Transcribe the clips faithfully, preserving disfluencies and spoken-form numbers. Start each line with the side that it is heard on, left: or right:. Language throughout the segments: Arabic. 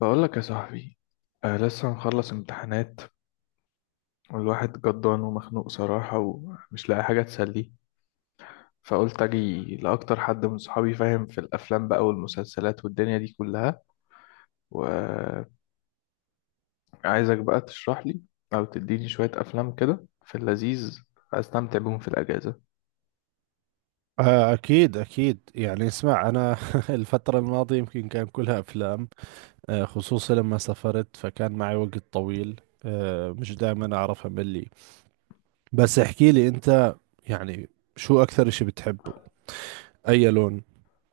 left: بقول لك يا صاحبي، آه لسه مخلص امتحانات، والواحد جدان ومخنوق صراحة ومش لاقي حاجة تسليه. فقلت أجي لأكتر حد من صحابي فاهم في الأفلام بقى والمسلسلات والدنيا دي كلها، وعايزك بقى تشرح لي أو تديني شوية أفلام كده في اللذيذ أستمتع بيهم في الأجازة.
right: آه، أكيد أكيد، يعني اسمع، أنا الفترة الماضية يمكن كان كلها أفلام. آه، خصوصا لما سافرت فكان معي وقت طويل. آه، مش دائما أعرف أملي. بس احكي لي أنت، يعني شو أكثر إشي بتحبه؟ أي لون؟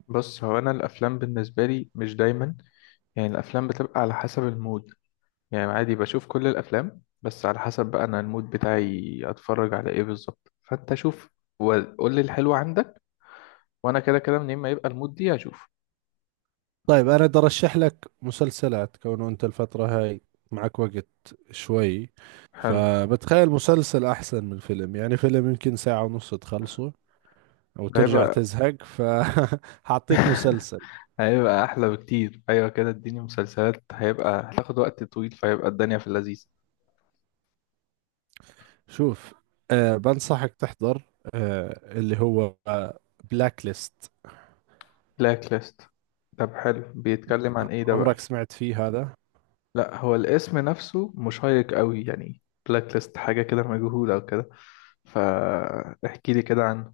left: بص، هو أنا الأفلام بالنسبة لي مش دايما، يعني الأفلام بتبقى على حسب المود. يعني عادي بشوف كل الافلام بس على حسب بقى انا المود بتاعي اتفرج على ايه بالظبط. فانت شوف وقول لي الحلو عندك، وانا كده كده منين ما يبقى المود دي هشوف.
right: طيب، أنا بدي أرشح لك مسلسلات كونه أنت الفترة هاي معك وقت شوي.
left: حلو.
right: فبتخيل مسلسل أحسن من فيلم، يعني فيلم يمكن ساعة ونص تخلصه أو ترجع
left: هيبقى
right: تزهق، فحاعطيك مسلسل.
left: هيبقى احلى بكتير، ايوه كده اديني مسلسلات، هيبقى هتاخد وقت طويل فهيبقى الدنيا في اللذيذ.
right: شوف، أه بنصحك تحضر، أه اللي هو بلاك ليست.
left: بلاك ليست؟ طب حلو، بيتكلم عن ايه ده بقى؟
right: عمرك سمعت فيه هذا؟
left: لا، هو الاسم نفسه مشيق قوي يعني، بلاك ليست حاجه كده مجهوله او كده، فاحكي لي كده عنه.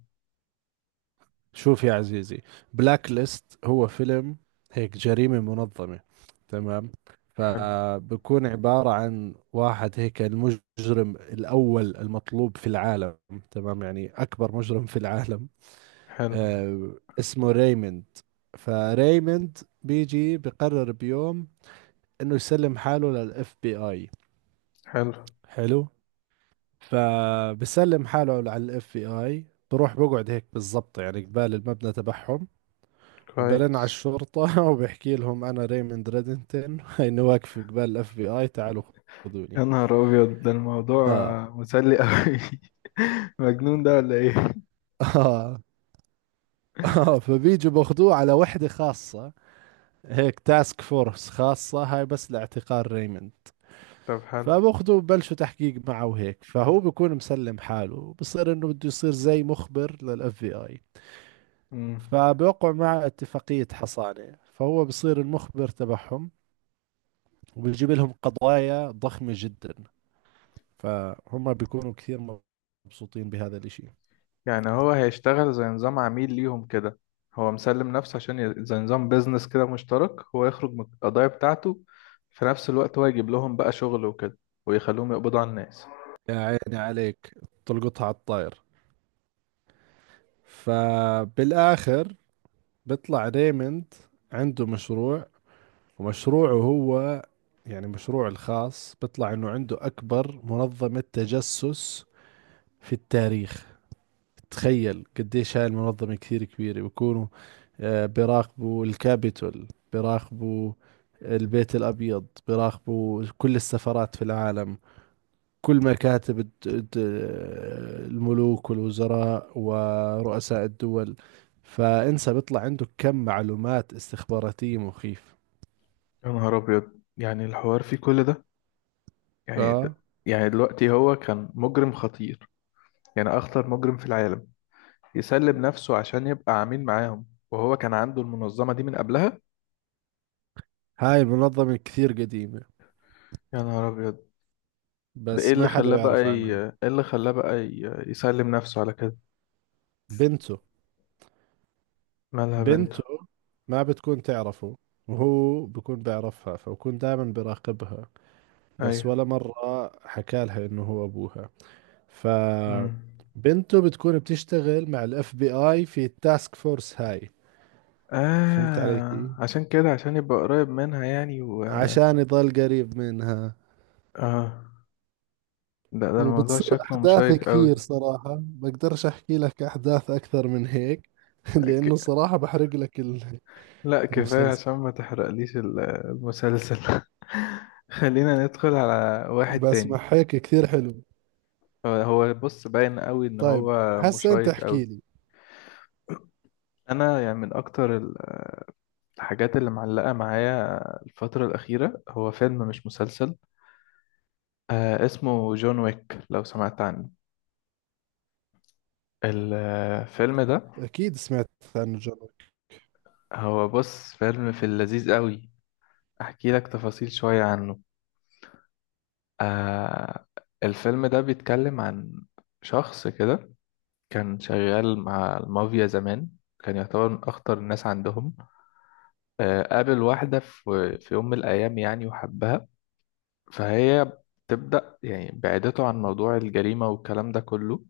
right: شوف يا عزيزي، بلاك ليست هو فيلم هيك جريمة منظمة، تمام؟
left: حلو.
right: فبكون عبارة عن واحد هيك المجرم الأول المطلوب في العالم، تمام، يعني أكبر مجرم في العالم.
left: حلو.
right: أه اسمه ريموند. فريموند بيجي بقرر بيوم إنه يسلم حاله للإف بي آي.
left: حلو.
right: حلو. فبسلم حاله على الاف بي اي، بروح بقعد هيك بالضبط يعني قبال المبنى تبعهم، وبرن على
left: كويس.
right: الشرطة وبحكي لهم أنا ريموند ريدنتن إني واقف قبال الاف بي اي، تعالوا
left: يا
right: خذوني.
left: نهار أبيض، ده الموضوع
right: آه
left: مسلي أوي. مجنون ده ولا إيه؟
right: آه آه فبيجوا باخذوه على وحدة خاصة، هيك تاسك فورس خاصة هاي بس لاعتقال ريموند.
left: طب حلو.
right: فباخذوا ببلشوا تحقيق معه، وهيك فهو بيكون مسلم حاله بصير انه بده يصير زي مخبر للاف بي اي.
left: مم.
right: فبوقعوا مع اتفاقية حصانة، فهو بصير المخبر تبعهم، وبيجيب لهم قضايا ضخمة جدا. فهم بيكونوا كثير مبسوطين بهذا الاشي.
left: يعني هو هيشتغل زي نظام عميل ليهم كده؟ هو مسلم نفسه عشان ي... زي نظام بيزنس كده مشترك، هو يخرج من القضايا بتاعته، في نفس الوقت هو يجيب لهم بقى شغل وكده ويخلوهم يقبضوا على الناس.
right: يا عيني عليك، تلقطها على الطاير. فبالآخر بيطلع ريموند عنده مشروع، ومشروعه هو، يعني مشروعه الخاص بيطلع انه عنده أكبر منظمة تجسس في التاريخ. تخيل قديش هاي المنظمة كثير كبيرة، بيكونوا آه، بيراقبوا الكابيتول، بيراقبوا البيت الأبيض، بيراقبوا كل السفارات في العالم، كل مكاتب الد- الد- الملوك والوزراء ورؤساء الدول. فانسى بيطلع عنده كم معلومات استخباراتية مخيف.
left: يا نهار أبيض، يعني الحوار فيه كل ده؟ يعني،
right: اه
left: يعني دلوقتي هو كان مجرم خطير، يعني أخطر مجرم في العالم، يسلب نفسه عشان يبقى عميل معاهم وهو كان عنده المنظمة دي من قبلها؟
right: هاي المنظمة كثير قديمة
left: يا نهار أبيض. ده إيه
right: بس
left: اللي
right: ما حدا
left: خلاه بقى
right: بيعرف
left: ي...
right: عنها.
left: إيه اللي خلاه بقى ي... يسلم نفسه على كده؟
right: بنته.
left: مالها بنته؟
right: بنته ما بتكون تعرفه، وهو بكون بيعرفها فبكون دائما بيراقبها، بس ولا
left: أيوة.
right: مرة حكى لها انه هو ابوها. ف
left: أمم.
right: بنته بتكون بتشتغل مع الاف بي اي في التاسك فورس هاي. فهمت علي كيف؟
left: آه عشان كده، عشان يبقى قريب منها يعني و...
right: عشان يضل قريب منها.
left: آه. ده ده الموضوع
right: وبتصير
left: شكله
right: احداث
left: مشيق
right: كثير،
left: قوي.
right: صراحة بقدرش احكي لك احداث اكثر من هيك لانه
left: ك...
right: صراحة بحرق لك ال-
left: لا كفاية
right: المسلسل.
left: عشان ما تحرقليش ال- المسلسل. خلينا ندخل على واحد
right: بس
left: تاني.
right: مع هيك كثير حلو.
left: هو هو بص باين قوي إن
right: طيب،
left: هو
right: هسا انت
left: مشيق قوي.
right: احكي لي.
left: انا يعني من اكتر ال- الحاجات اللي معلقه معايا الفتره الاخيره هو فيلم مش مسلسل، آه اسمه جون ويك لو سمعت عنه الفيلم ده.
right: اكيد سمعت عن جون ويك.
left: هو بص فيلم في اللذيذ قوي، احكي لك تفاصيل شويه عنه. آه، الفيلم ده بيتكلم عن شخص كده كان شغال مع المافيا زمان، كان يعتبر من اخطر الناس عندهم. آه قابل واحده في في يوم من الايام يعني وحبها، فهي بتبدأ يعني بعدته عن موضوع الجريمة والكلام ده كله.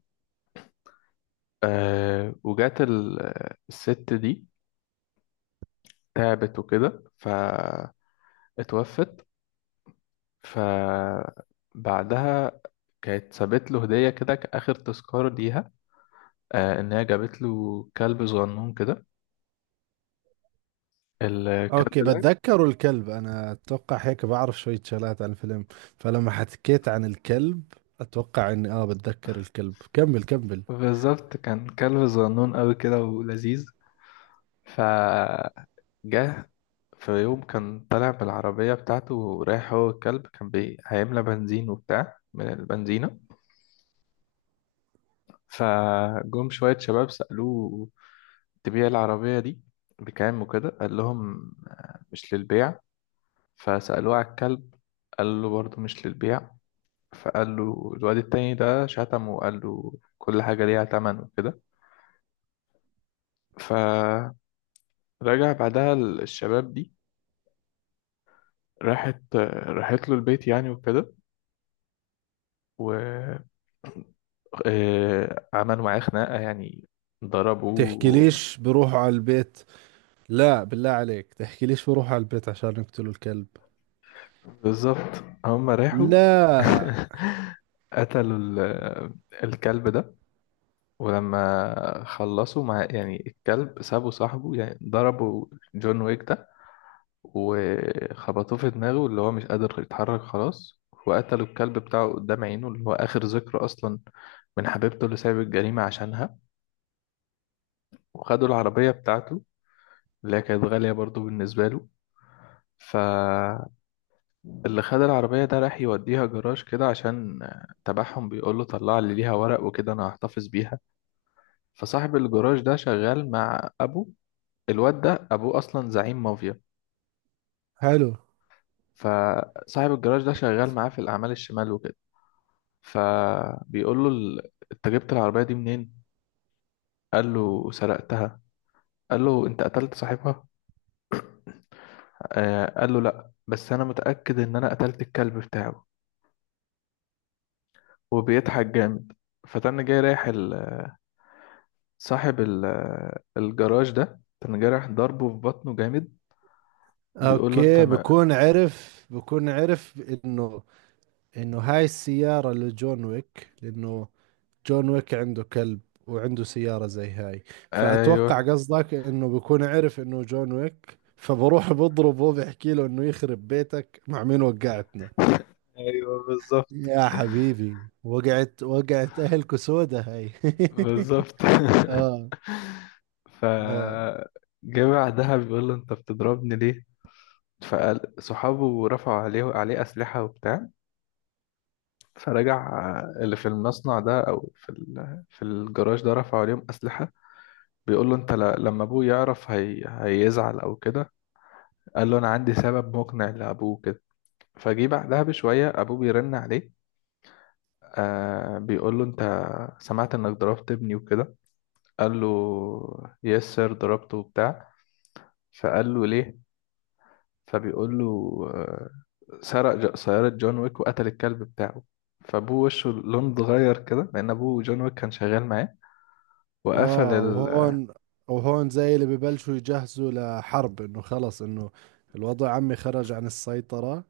left: آه وجات ال- آه، الست دي تعبت وكده فاتوفت. فبعدها كانت سابت له هدية كده كآخر تذكار ليها، آه إن هي جابت له كلب صغنون كده. الكلب
right: اوكي
left: ده
right: بتذكر الكلب، انا اتوقع هيك بعرف شوية شغلات عن الفيلم. فلما حكيت عن الكلب اتوقع اني اه بتذكر الكلب. كمل كمل.
left: بالظبط كان كلب صغنون أوي كده ولذيذ. ف جه في يوم كان طالع بالعربية بتاعته ورايح هو والكلب، كان بي... هيملى بنزين وبتاع من البنزينة. فجم شوية شباب سألوه: تبيع العربية دي بكام وكده؟ قال لهم: آه، مش للبيع. فسألوه على الكلب، قال له برضه مش للبيع. فقال له الواد التاني ده شتمه وقال له كل حاجة ليها تمن وكده. فرجع. بعدها الشباب دي راحت راحت له البيت يعني وكده، و آه، عملوا معاه خناقة يعني،
right: تحكي
left: ضربوه.
right: ليش بروحوا على البيت؟ لا بالله عليك، تحكي ليش بروحوا على البيت عشان يقتلوا الكلب؟
left: بالظبط، هم راحوا.
right: لا.
left: قتلوا ال- الكلب ده. ولما خلصوا مع يعني الكلب، سابوا صاحبه يعني، ضربوا جون ويك ده وخبطوه في دماغه اللي هو مش قادر يتحرك خلاص، وقتلوا الكلب بتاعه قدام عينه اللي هو آخر ذكرى أصلا من حبيبته اللي سايب الجريمة عشانها. وخدوا العربية بتاعته اللي هي كانت غالية برضو بالنسبة له. ف اللي خد العربية ده راح يوديها جراج كده عشان آه، تبعهم بيقول له طلع لي ليها ورق وكده أنا هحتفظ بيها. فصاحب الجراج ده شغال مع أبو الواد ده، أبوه أصلا زعيم مافيا.
right: حلو.
left: فصاحب الجراج ده شغال معاه في الأعمال الشمال وكده. فبيقول له ال- أنت جبت العربية دي منين؟ قال له: سرقتها. قال له: أنت قتلت صاحبها؟ آه قال له: لأ بس أنا متأكد إن أنا قتلت الكلب بتاعه. وبيضحك جامد. فتن جاي رايح ال- صاحب ال- الجراج ده كان جارح، ضربه في بطنه جامد. بيقول له: انت
right: اوكي،
left: ما
right: بكون عرف بكون عرف انه انه هاي السيارة لجون ويك، لانه جون ويك عنده كلب وعنده سيارة زي هاي.
left: ايوه
right: فأتوقع قصدك إنه بكون عرف إنه جون ويك، فبروح بضربه بحكي له إنه يخرب بيتك، مع مين وقعتنا.
left: ايوه بالظبط.
right: يا حبيبي، وقعت وقعت، أهلكو سودة هاي.
left: بالظبط.
right: آه.
left: ف
right: آه،
left: جه بعدها بيقول له: انت بتضربني ليه؟ فقال صحابه رفعوا عليه عليه اسلحه وبتاع. فرجع اللي في المصنع ده او في ال... في الجراج ده رفعوا عليهم اسلحه. بيقول له: انت ل... لما ابوه يعرف هي... هيزعل او كده. قال له: انا عندي سبب مقنع لابوه كده. فجي بعدها بشوية أبوه بيرن عليه، آه بيقول له: أنت سمعت إنك ضربت ابني وكده؟ قال له: يس سير، ضربته وبتاع. فقال له: ليه؟ فبيقول له: آه سرق ج- سيارة جون ويك وقتل الكلب بتاعه. فأبوه وشه لون اتغير كده لأن أبوه جون ويك كان شغال معاه. وقفل
right: آه،
left: ال...
right: وهون، وهون زي اللي ببلشوا يجهزوا لحرب، إنه خلص إنه الوضع عمي خرج عن السيطرة،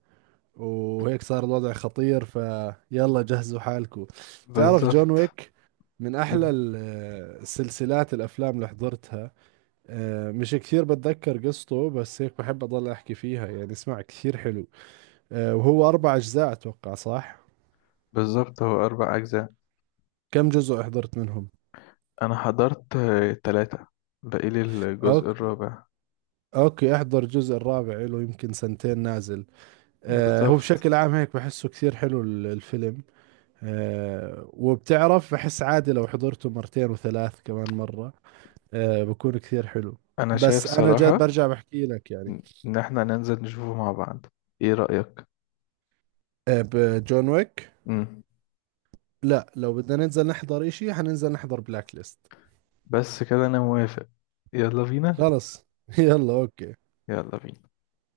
right: وهيك صار الوضع خطير، فيلا جهزوا حالكم. تعرف جون
left: بالظبط.
right: ويك من احلى ال- السلسلات الافلام اللي حضرتها. آه، مش كثير بتذكر قصته بس هيك بحب اضل احكي فيها، يعني اسمع كثير حلو. آه، وهو اربع اجزاء اتوقع، صح؟
left: بالظبط، هو أربع أجزاء.
right: كم جزء حضرت منهم؟
left: أنا حضرت آه، تلاتة، باقي لي الجزء
right: اوكي
left: الرابع.
right: اوكي، احضر الجزء الرابع، له يمكن سنتين نازل. آه، هو
left: بالظبط.
right: بشكل عام هيك بحسه كثير حلو ال- الفيلم. آه، وبتعرف بحس عادي لو حضرته مرتين وثلاث كمان مرة آه بكون كثير حلو.
left: أنا شايف
right: بس انا جد
left: صراحة
right: برجع بحكي لك يعني.
left: ان احنا ننزل نشوفه مع بعض، ايه رأيك؟
right: آه بجون ويك.
left: امم.
right: لا لو بدنا ننزل نحضر اشي حننزل نحضر بلاك ليست.
left: بس كده انا موافق، يلا بينا.
right: خلص يلا اوكي
left: يلا بينا.